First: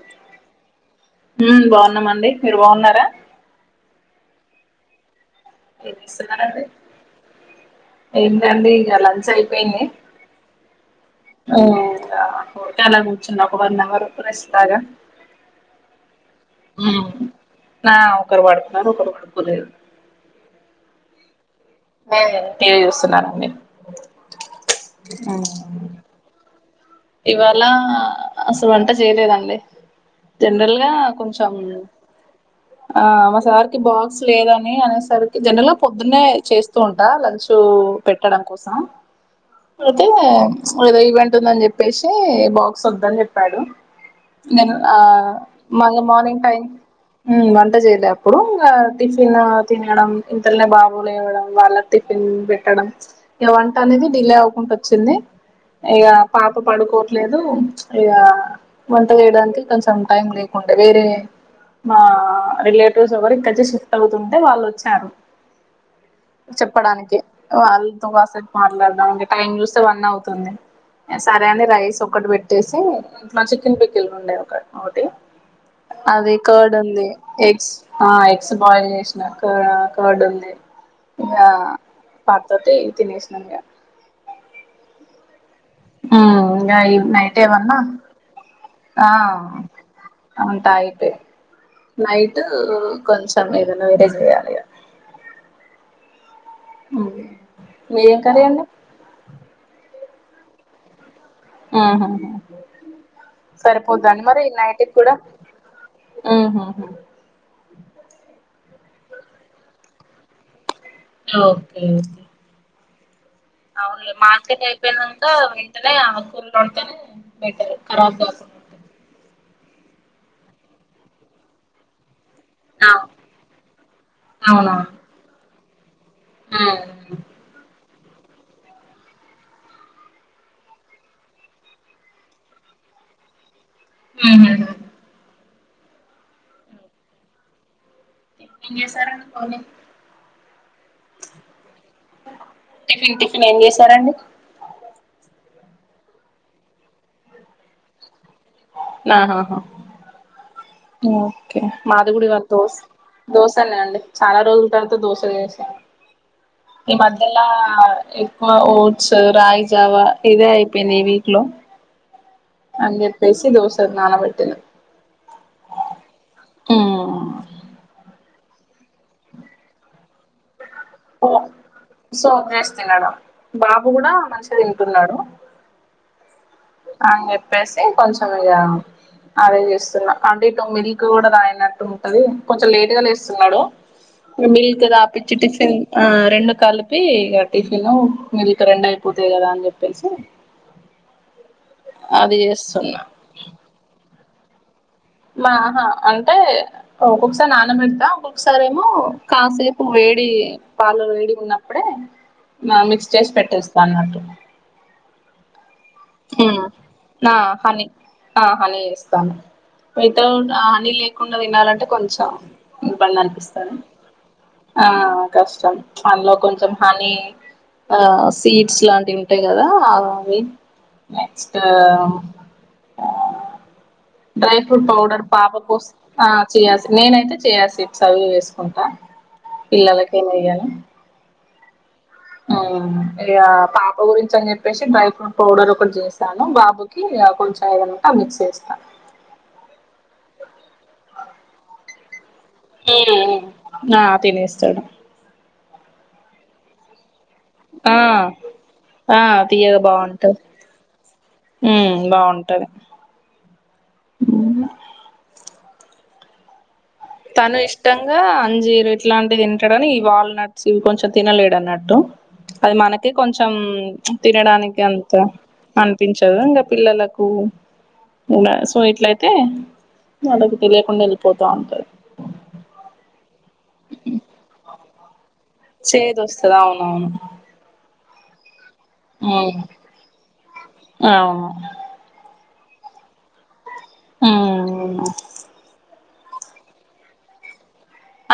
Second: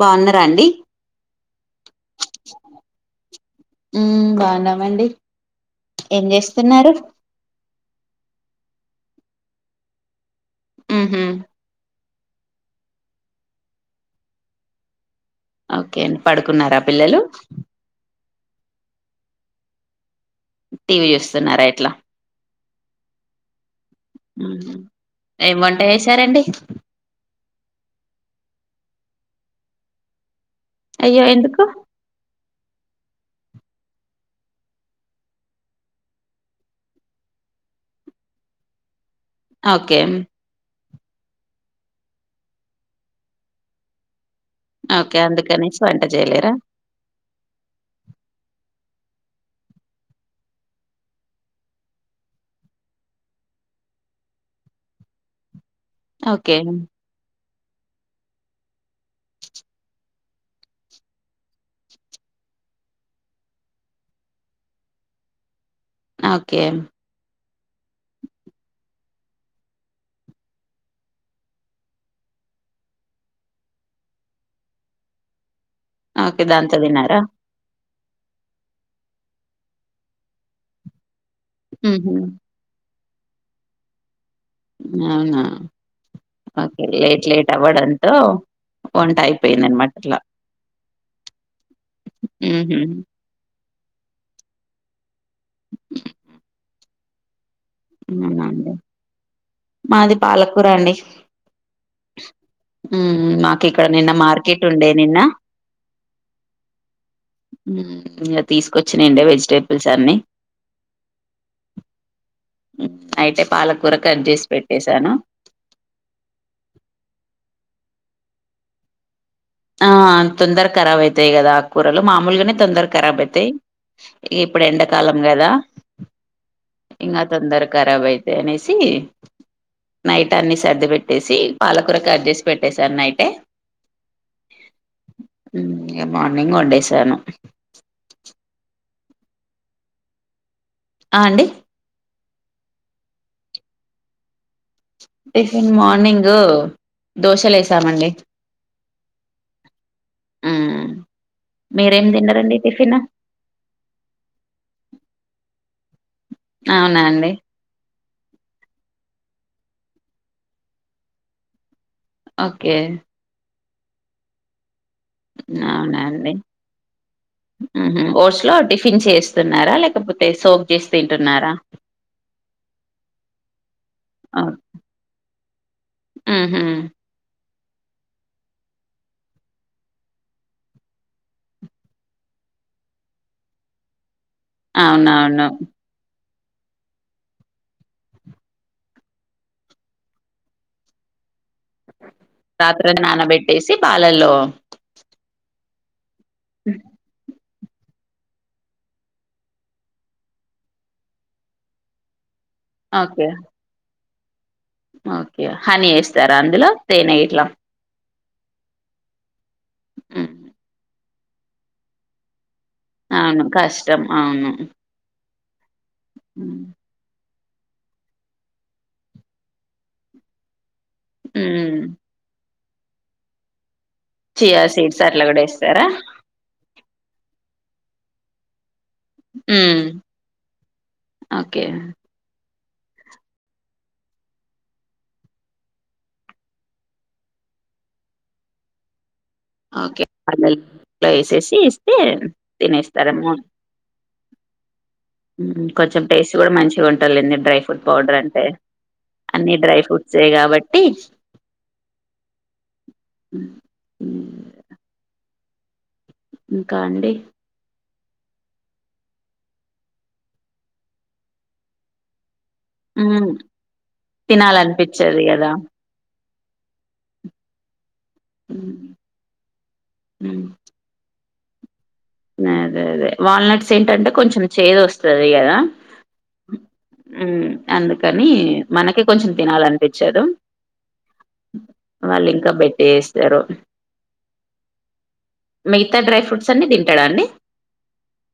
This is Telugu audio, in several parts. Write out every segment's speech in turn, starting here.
బాగున్నారాండి. ఉమ్ బాగున్నామండి మీరు బాగున్నారా బాగున్నామండి. ఏమి ఏం ఇస్తున్నమండి చేస్తున్నారు ఏంటండి ఇక లంచ్ అయిపోయింది. ఉహూ. కొట్టాలని కూర్చున్న ఒక వన్ [unintelligible] బాగా. ఓకే అండి పడుకున్నారా పిల్లలు ఉమ్ ఒకరు పడు. నాకు కొడుకులే. టీవీఎస్. టీవీ చూస్తున్నాను నేను. ఉమ్ ఏం వంట చేశారండి. ఇవాళ అసలు వంట చేయలేదండి. జనరల్ గా అయ్యో కొంచం. ఎందుకు ఆహ్ మా సారికి బాక్స్ లేదని అనేసరికి జనరల్గా పొద్దున్నే చేస్తూ ఉంటా లంచ్. సో పెట్టడం కోసం ఓకే అయితే ఏదో ఈవెంట్ ఉందని చెప్పి. సో బాక్స్ వద్దని చెప్పాడు. నేను ఓకే ఆహ్ అందుకనేసి వంట మళ్ళీ మార్నింగ్ చేయలేరా టైం వంట చేయలేేప్పుడు ఇంకా. టిఫిన్ తినడం ఇంతలనే బాబులేవ్వడం వాళ్ళకు టిఫిన్ పెట్టడం ఇంకా వంటనేది. డిలే అవ్వుకుంటూ వచ్చింది ఇక పాప ఓకే పడుకోవట్లేదు. ఇగా వంట చేయడానికి కొంచెం టైం లేకుండా వేరే. మా రిలేటివ్స్ ఒకరు ఇక్కడ షిఫ్ట్ అవుతుంటే వాళ్ళు వచ్చారు. ఓకే చెప్పడానికి. వాళ్ళతో కాసెపు మాట్లాడదాం అని చెప్పి అంటే టైం చూస్తే వన్ అవుతుంది. సరే అని రైస్ ఒకటి పెట్టేసి ఇంట్లో చికెన్ పికిల్ ఉండేయి ఒకటి ఒకటి అది ఓకే కోర్డ్ దాంతో ఉంది తిన్నారా ఎగ్స్ ఆ ఎక్స్ బాయిల్ చేసిన కార్డ్ ఉంది ఇంగ ఉహు పత్తోటి తినేసినం ఇగ అవునా ఉమ్ ఓకే ఆహ్ ఈ లేట్ నైట్ లేట్ ఏమన్నా అవ్వడంతో వంట ఆహ్ అయిపోయింది అనమాట అట్లా ఉంటాయి నైట్ ఉహు కొంచెం ఏదైనా వేర చేయాలి ఉమ్ ఉమ్ అవున అండి మాది పాలకూర అండి హుహ్ మాకు ఇక్కడ నిన్న సరిపోద్దండి మరి మార్కెట్ ఉండే నైట్కి కూడా నిన్న ఆహాహా ఉమ్ ఎథిక్స్ కూ వచ్చిండె వెజిటేబుల్స్ అన్ని ఓకే అయితే పాలకూర అవునులే కట్ చేసి మార్కట్ పెట్టేశాను అయిపోయినక వెంటనే ఆ కూూల్డితేనే పెట్టారు కరబ్గావూ ఆహ్ తొందర కరవైతై కదా కూరలు మా మామూలుగానే తొందర అవును. కరబు అయితాయి ఇక ఇప్పుడు అవునవును ఎండాకాలం కదా ఇంగా తొందర ఖరాబ్ అయితై అనేసి నైట్ అన్ని సర్ది పెట్టేసి పాలకూర కట్ చేసి పెట్టసాను నైటే హుహ్ మార్నింగ్ వండేసాను [inaudible] సరికి పోలే ఆహ్ అండి టిఫిన్ టిఫిన్ ఏం చేసారండి టిఫిను మార్నింగ్ దోశలేసామండి ఆహా ఒకే మీరేం మది గూడా ఇవ్వాళ తిన్నారండి డోస్ టిఫిన్ దోశనే అండి చాలా రోజుల తర్వాత దోశ చేసా ఈ అవునా అండి మధలా ఎక్కువ ఓట్స్ రాగి లాగ ఇదే అయిపోయింది ఈ వీక్ లో ఓకే అే పేసి దోసలు నాణ వెటిన అవునాండి ఆహా కోర్స్ లో టిఫిన్ చేస్తున్నారా లేకపోతే సోక్ చేసి ఓ తింటున్నారా సోక్ చేస్తున్నాం బాబు కూడా మంచిగ తింటున్నాడు హుహ్ పెసి కొంచం ఇగ అదే చేస్తున్నా అంటే ఇటు మిల్క్ కూడా తాగినట్టు ఉంటది కొంచెం లేటు గా లేస్తున్నాడు మిల్క్ తపించి అవునవును టిఫన్ రెండు కలిపి టిఫిన్ మిల్క్ రెండు అయిపోతాది కదా అనేసి రాత్రి అంత ననపెట్టేసి పాలల్లో మాహా అంటే ఓట్స్ నాన్న పెడతా ఒకఒకసారి ఏమో కాసేపు వేడి పాలు వేడిగున్నప్పుడే ఆహ్ మిక్స్ ఓకే చేసి పెట్టేస్తా అన్నట్టు ఓకే హనీ వేస్తారా అందులో తేనె ఆ గిట్ల హనీ ఆ హనీ ఇస్తాను హ్మ్. వితౌట్ హనీ లేకుండా తినాలంటే కొంచెం ఇబ్బంది అవును అనిపిస్తాను కష్టం అవును ఆ కష్టం అందులో కొంచెం హని ఆ సీడ్స్ లాంటివి ఉంటాయి కదా అవి నెక్స్ట్ ఉమ్ dry chia fruit seeds powder అట్లా కూడా వేస్తారా పాపకోస్ ఆ చేయా నేనైతే చేయాసి ఇచ్చా అవి ఇవి వేసుకుంటా ఉమ్ పిల్లలకే మెయ్యను ఓకే ఆ ఇ పాప గురించి అని చెప్పేసి డ్రై ఫ్రూట్ పౌడర్ ఒకటి చేసాను బాబుకి కొంచెం ఏదన్న మిక్స్ చేస్తా ఓకే వేసేసి ఇస్తే తినేస్తారేమ్మో తినేస్తర కొంచెం టేస్ట్ కూడ మంచిగా ఉంటాలండి డ్రై ఫ్రూట్ ఆ పౌడర్ అంటే ఆ అన్ని డ్రై ఫ్రూట్సే కాబట్టి ఉ బాగుంటది ఉ ఇంకా అండి తను ఇష్టంగా అంజీరు ఇట్లాంటి తింటడని ఈ వాల్నట్స్ ఇవి కొంచెం తినలేడు అన్నట్టు అది మనకే మ్మ్ కొంచెం తినడానికి అంత తినాలనిపించదు కదా అనిపించ ఇంకా పిల్లలకు ఉన్న సో ఉమ్, ఇట్లయితే వాళ్ళకు తెలియకుండా వెళ్ళి పోత ఉంట అదే అదే వాల్నట్స్ ఏంటంటే కొంచెం చేది వస్తది కదా చేదు వస్తది అవునవును మ్మ్ అందుకని మనకే కొంచెం తినాలనిపించదు అవును వాళ్ళుంకా బెట్టే వేస్తరు ఊ ఊన త్త డ్రై ఫ్రూట్స్ అన్ని తింటాడ అండి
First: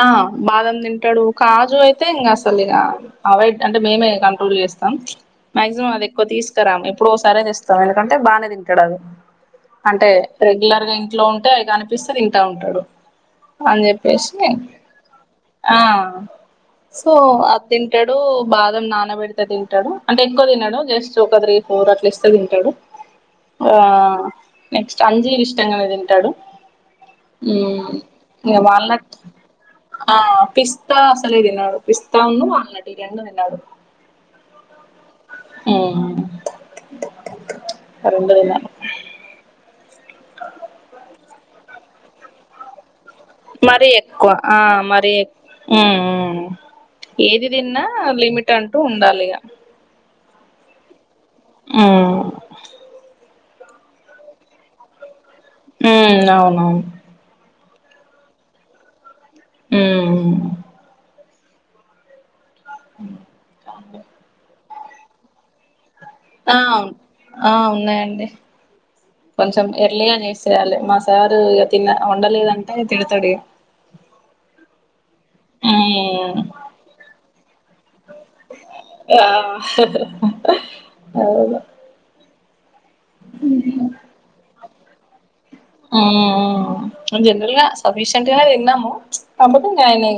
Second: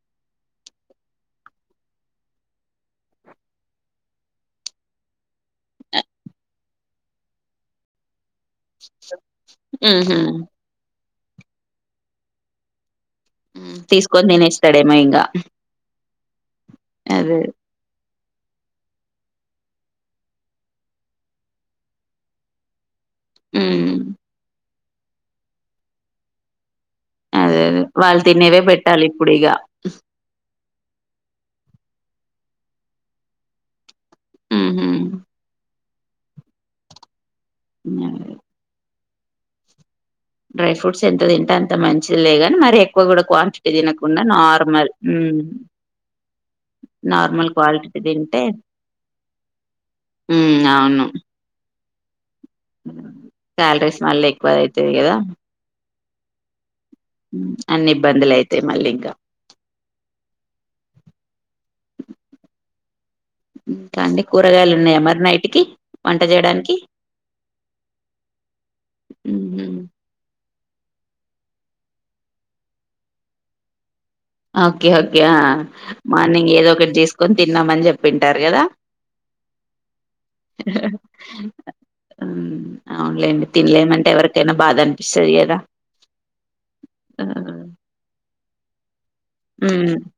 ఆ బాదం తింటాడు కాజు అయితే ఇంగ అసలు ఇగ అవాయిడ్ అంటే మేమే కంట్రోల్ చే స్తా మాక్సిమం అది ఎక్కువ తీసుకరాము ఇప్పుడు ఒకసారి తెస్తాం ఎందుకంటే బాగ తింటడు మ్మ్ అంటే హ్మ్ రెగ్యులర్ గా ఏం ఇంట్లో ఉంటే అవి కనిపిస్తే తింటా ఉంటడు అని చెప్పేసి తినేస్తడేమో ఇంగ ఆ సో అదే ఆ తింటడు డు బాదం నానబెడితే తింటడు అంటే ఎక్కువ తినడు జస్ట్ ఒక త్రీ ఫోర్ అట్ల ఇస్తే తింటడు ఆ మ్మ్ నెక్స్ట్ అంజీర్ ఇష్టంగా తింటాడు అదే అదే ఉమ్ వాళ్ళు ఇగ తినేవే పెట్టాలి వాల్నట్ ఇప్పుడు ఇగ ఆ పిస్తా అసలే తిన్నడు పిస్తా ఉన్న అనటీరియను తిన్నాడు ఉ అ రెండు తినాలి డ్రై ఫ్రూట్స్ ఎంత తింటే అంత మంచిది లేగాని మరి ఎ క్క కూడా క్వాంటిటీ మరీ తినకుండా ఎక్కువ ఆ నార్మల్ మరీ ఎ ఉమ్ ఉమ్ ఏది నార్మల్ తిన్నా క్వాలిటీ తింటే లిమిట్ అంటూ ఉండాలి ఇగ ఉమ్ అవును ఆ సాలరీస్ మళ్ళీ ఎక్కువ అయితే కదా ఉ అవునవును అన్ని ఇబ్బందులు అయితాయి మళ్ళీ ఇంకా హ్మ్ ఇకాండి కూరగాయలు ఉన్నాయా మరి నైట్ కి వంట ఆ చేయడానికి ఆ ఉన్నాయండి కొంచెం ఎర్లీగా చేసి యాలి మా సారు ఇక తి వండలేదంటే తిడతాడు ఇగా ఓకే ఓకే ఆ ఉమ్ మార్నింగ్ ఏదో ఒకటి చేసుకొని తిన్నామని చెప్ప ఆ అవును అవునులేండి తినలేమంటే ఎవరికైనా బాధ అనిపిస్తుంది కదా మ్మ్ జనరల్ గా సఫిషియంట్ గానే తిన్నాము కాబట్ మ్మ్ నయనే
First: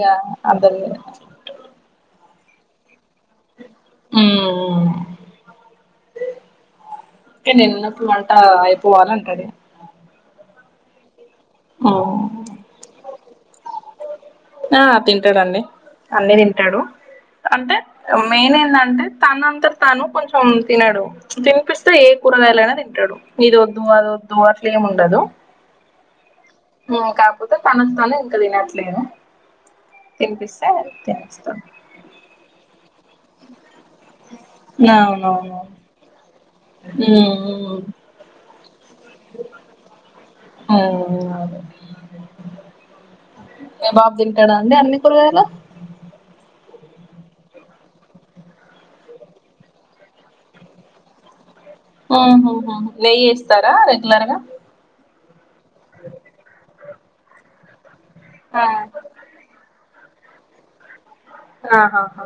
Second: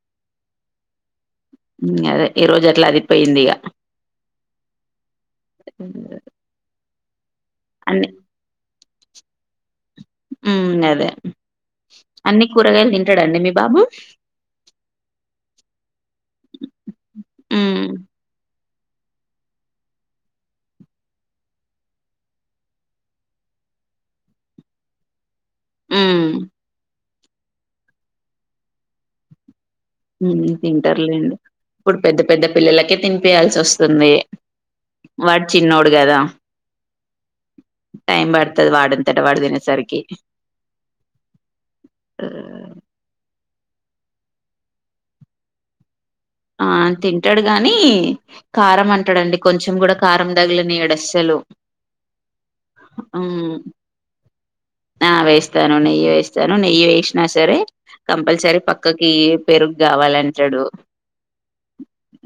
అదల్ అదే ఈ రోజు అట్లా అది పోయింది ఇగా ఉమ్ అే నేనున్నప్పుడు వంట అయిపోవాలంటడు ఉ అదే అన్నిీ కూరగాయలు తింటాడంండి మీ బాబు ఆ తింటాడంండి అన్ని తింటాడు అంటే ఉమ్ మెయిన్ ఏంటం అంటే తనంతా తాను కొంచెం తినడు తినిపిస్తే ఏ కూరగాయలైనా తింటాడు ఇది వద్దు అదోదు అట్లేముండదు ఉమ్మ్ కాకపోతే తనకు తను ఇంకా తినట్లేదు తినిపిస్తే తింటారులేండి తినేస్తాడు ఇప్పుడు పెద్ద పెద్ద పిల్లలకే తినిపయాల్సి వస్తుంది వాడు చిన్నోడు కదా టైం ఆ పడుతది వాడంతట వాడు తినేసరికి మ్మ్ అవును మీ బాబు తింటాడా అండి అన్ని కురగాయలు ఆ తింటాడు గాని కారం అంటాడండి కొంచెం కూడా కారం తగిలిని ఎడస్సలు నెయ్యి ఇస్తారా రెగ్యులర్గా ఆ వేస్తాను నెయ్యి వేస్తాను నెయ్యి వేసినా సరే కంపల్సరీ ఆ పక్కకి పెరుగు కావాలంటాడు ఆహాహా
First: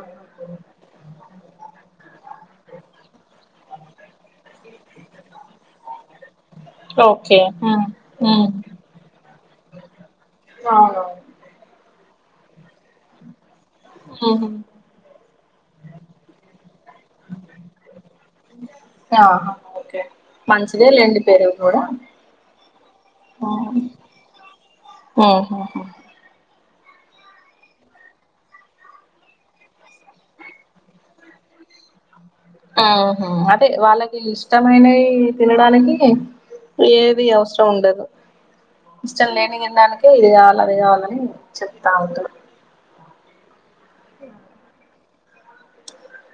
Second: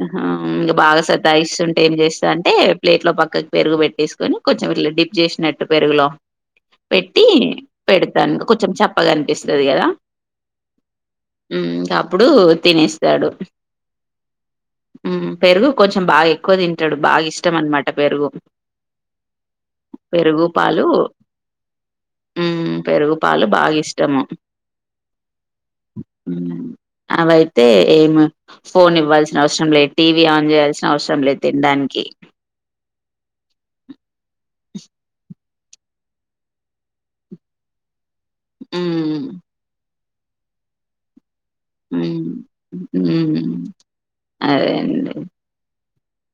ఇంకా బాగా సత సతాయిస్తుంటే ఏం చేస్త అంటే ప్లేట్ లో పక్కకు పెరుగు పెట్టేసుకొని కొ ఇలా డిప్ చేసినట్టు పెరుగులో పెట్టి ఓకే ఉమ్ పెడతాను ఇంక ఉమ్ కొంచెం చెప్పగనిపి రిస్తది కదా అవునవును ఇంకా అప్పుడు తినేస్తాడు హ పెరుగు కొంచెం బాగా ఎక్కువ తింటాడు బాగా ఇష్టం అనమాట పెరుగు ఓకే మంచిదే లేడీ పెరుగు కూడా ఉ పెరుగు పాలు బాగా ఇష్టము ఆహాహా హ్మ్. అవైతే ఏం ఫోన్ ఇవ్వాల్సిన అవసరం లేదు టీవీ ఆన్ చేయాల్సిన అవసరం లేదు తినడానికి ఆహ అదే వాళ్ళకి ఇష్టమైనవి తినడానికి ఏది వసరం ఉండదు హ్మ్. ఇష్టం లేని తినడానినికి ఇది కావాలి అది కావాలని చెప్తా ఉంట ఉమ్మ్ అదేండి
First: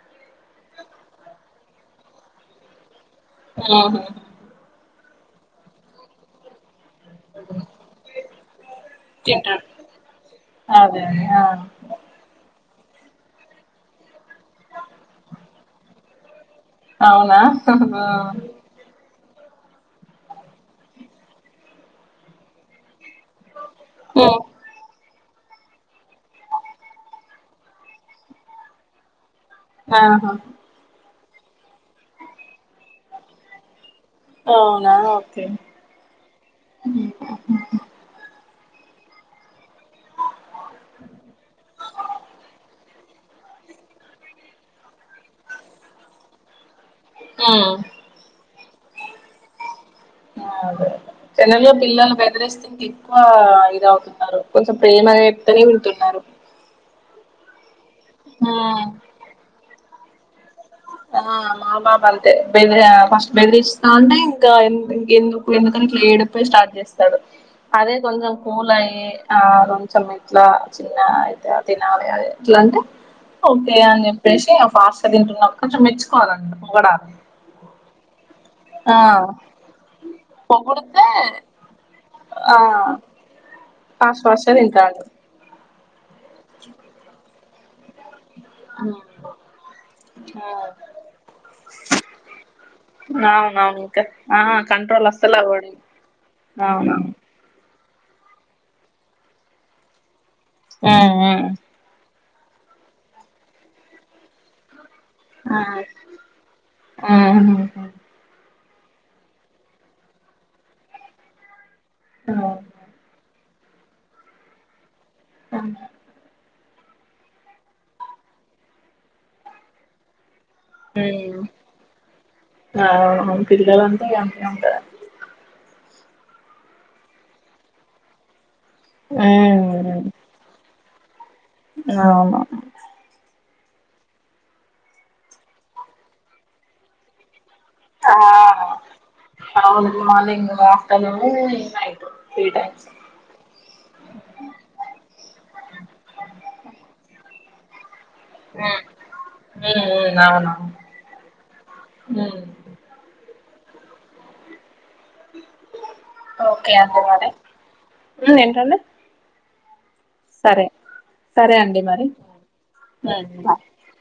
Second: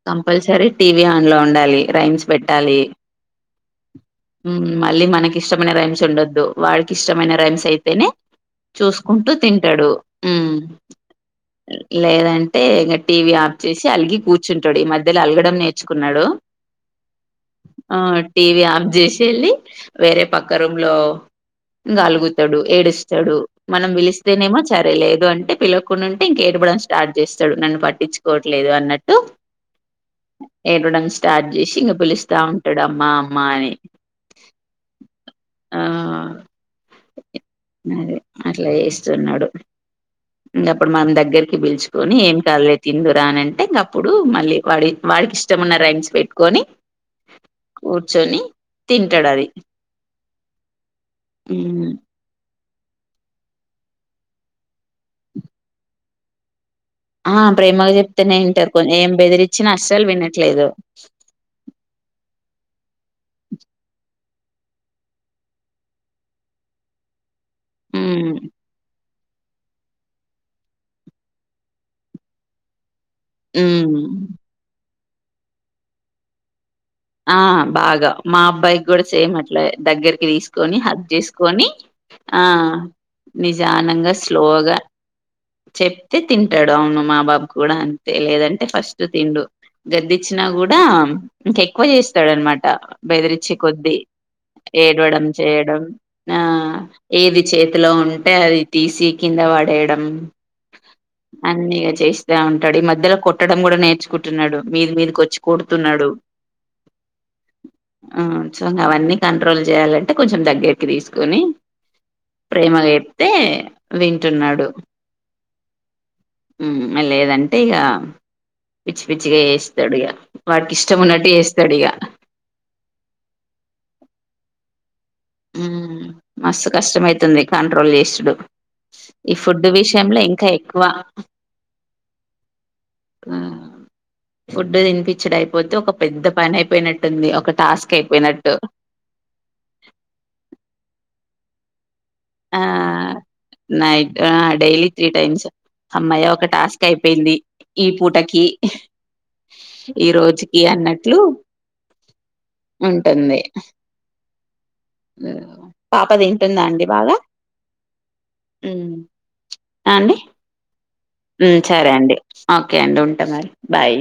కంపల్సరీ టీవీ ఆన్ లో ఉండాలి రైమ్స్ పెట్టాలి ఆ మళ్ళీ మనకి ఇష్టమైన రైమ్స్ ఉండొద్దు వాళకి ఇష్టమైన రైమ్స్ అయితేనే చూసుకుంటూ తింటాడు అదే అదే ఆ లేదం టే ఇం టీవీ ఆఫ్ చేసి అలిగి కూర్చుంటాడు ఈ మధ్యలో అలగడం నేర్చుకున్నాడు అవునా ఆ టీవి ఆన్ చేసి వెళ్ళి వేరే పక్క రూమ్లో అలుగుతాడు ఏడు తడు మనం ఆ పిలిస్తేనేమో చరయలేదు అం టే పిలువకుండా ఉంటే ఇంక ఏడుపుకూడా స్టార్ట్ చేస్తాడు నన్ను పట్టించుకోవట్లేదు అన్నట్టు ఆహా ఏడవడం స్టార్ట్ చేసి ఇంక పిలుస్తా ఉంటాడు అమ్మ అమ్మా అని అవునా ఓకే ఆ చూన్నాడు ఇంకప్పుడు మన దగ్గరికి పిల్చుకొని ఏం కాదులే తిందురా అని అంటే ఇంగప్పుడు మళ్ళీ వాడి వా వానికి ఇష్టం ఉన్న రైమ్స్ పెట్టుకొని కూర్చొని తింటాడు అది ఆ అదే జనలే హ్మ్. పిల్లలు బెదిరి ఎక్కువ ఇద అవుతున్నారు కొంచెం ప్రేమ చెప్తేనే వింటున్నారు ఆ ప్రేమగా చెప్తేనే వింటారు పోనీ ఏం బెదిరించినా అసలు వినట్లేదు ఆ మాబాబు అలాగే బాద్య ఫస్ట్ బెదిరిస్తాంటే ఇం ఇంకా ఎందుకు ఎందుకని ఇట్లా ఏడుపే స్టార్ట్ చేస్తాడు అదే కొంచెం ఉమ్ కూల్ అయి ఆ కొంచెం ఇట్లా చిన్న అయితే తినాల ఇట్లా అంటే ఓకే ఉమ్ అని చెప్పేసి ఫాస్ట్గా తింటున్నడు కొంచెం మెచ్చుకోవలమ్మట ఆ బాగా మా అబ్బాయికి కూడా సేమ్ అట్లా దగ్గరికి తీసుకొని హాగ్ పొగుడితే చేసుకొని ఆ నిదానంగా ఫాస్ట్ ఫాస్ట్ గా స్లోగా తింటాండు చెప్తే తింటాడు అవును మా బాబు కూడా అం తేలిదంటే ఫస్ట్ తిండు గదిచ్చినా కూడా ఇంకా ఎ ఎక్కువ చేస్తాడనమాట అవునవును బెదిరించేకొది ఇంకా ఆ కంట్రోల్ ఏడవడం అస్సలు అవ్వడు చేయడం ఆ అవునవును ఏది చే ఇంట్లో ఉంటే అది తీసి కింద పడేయడం అన్ని ఇగ చేస్త స్తా ఉంటాడు ఈ మధ్యలో కొట్టడం కూడా నేర్చుకుంటున్నాడు మీది మీదకి వచ్చి కొడుతున్నాడు ఆహాం ఆ సో అవన్నీ కంట్రోల్ చేయాలంటే కొంచెం దగ్గరికి తీసుకుని ప్రేమగా చెప్తే వింటున్నాడు అవు ఉమ్ లేదంటే ఇగ పిచ్చి పిచ్చిగా చేస్తాడు ఇక వాడికి ఇష్టం ఉన్నట్టు చేస్తాడు ఇగ ఆ తిరగాలంటే అంతే ఉంటదా ఉమ్ మస్తు కష్టమైతుంది కంట్రోల్ చేసుడు ఈ ఫూడూ విషయంలో ఇంకా ఎక్కువ అవును ఉమ్ ఫుడ్ తినిపించుడు అయిపోతే ఒక పెద్ద పనైయిపోయినట్టుంది ఒక టాస్క్ ఆ అయిపోయినట్టు అవును మార్నింగ్ ఆ వైటే నైట్ ఆ డైలీ త్రీ టైమ్స్ అమ్మాయ ఒక టాస్క్ అయిపోయింది ఈ పూటకి ఈ అవునవును రోజుకి అన్నట్లు ఉంటుంది పాప తింటుందా అండి బాగా ఉ ఏంటండీ మ్మ్ ఆ అండి సరే సరే అండి ఓకే అండి ఉంటా మరి బాయ్ బాయ్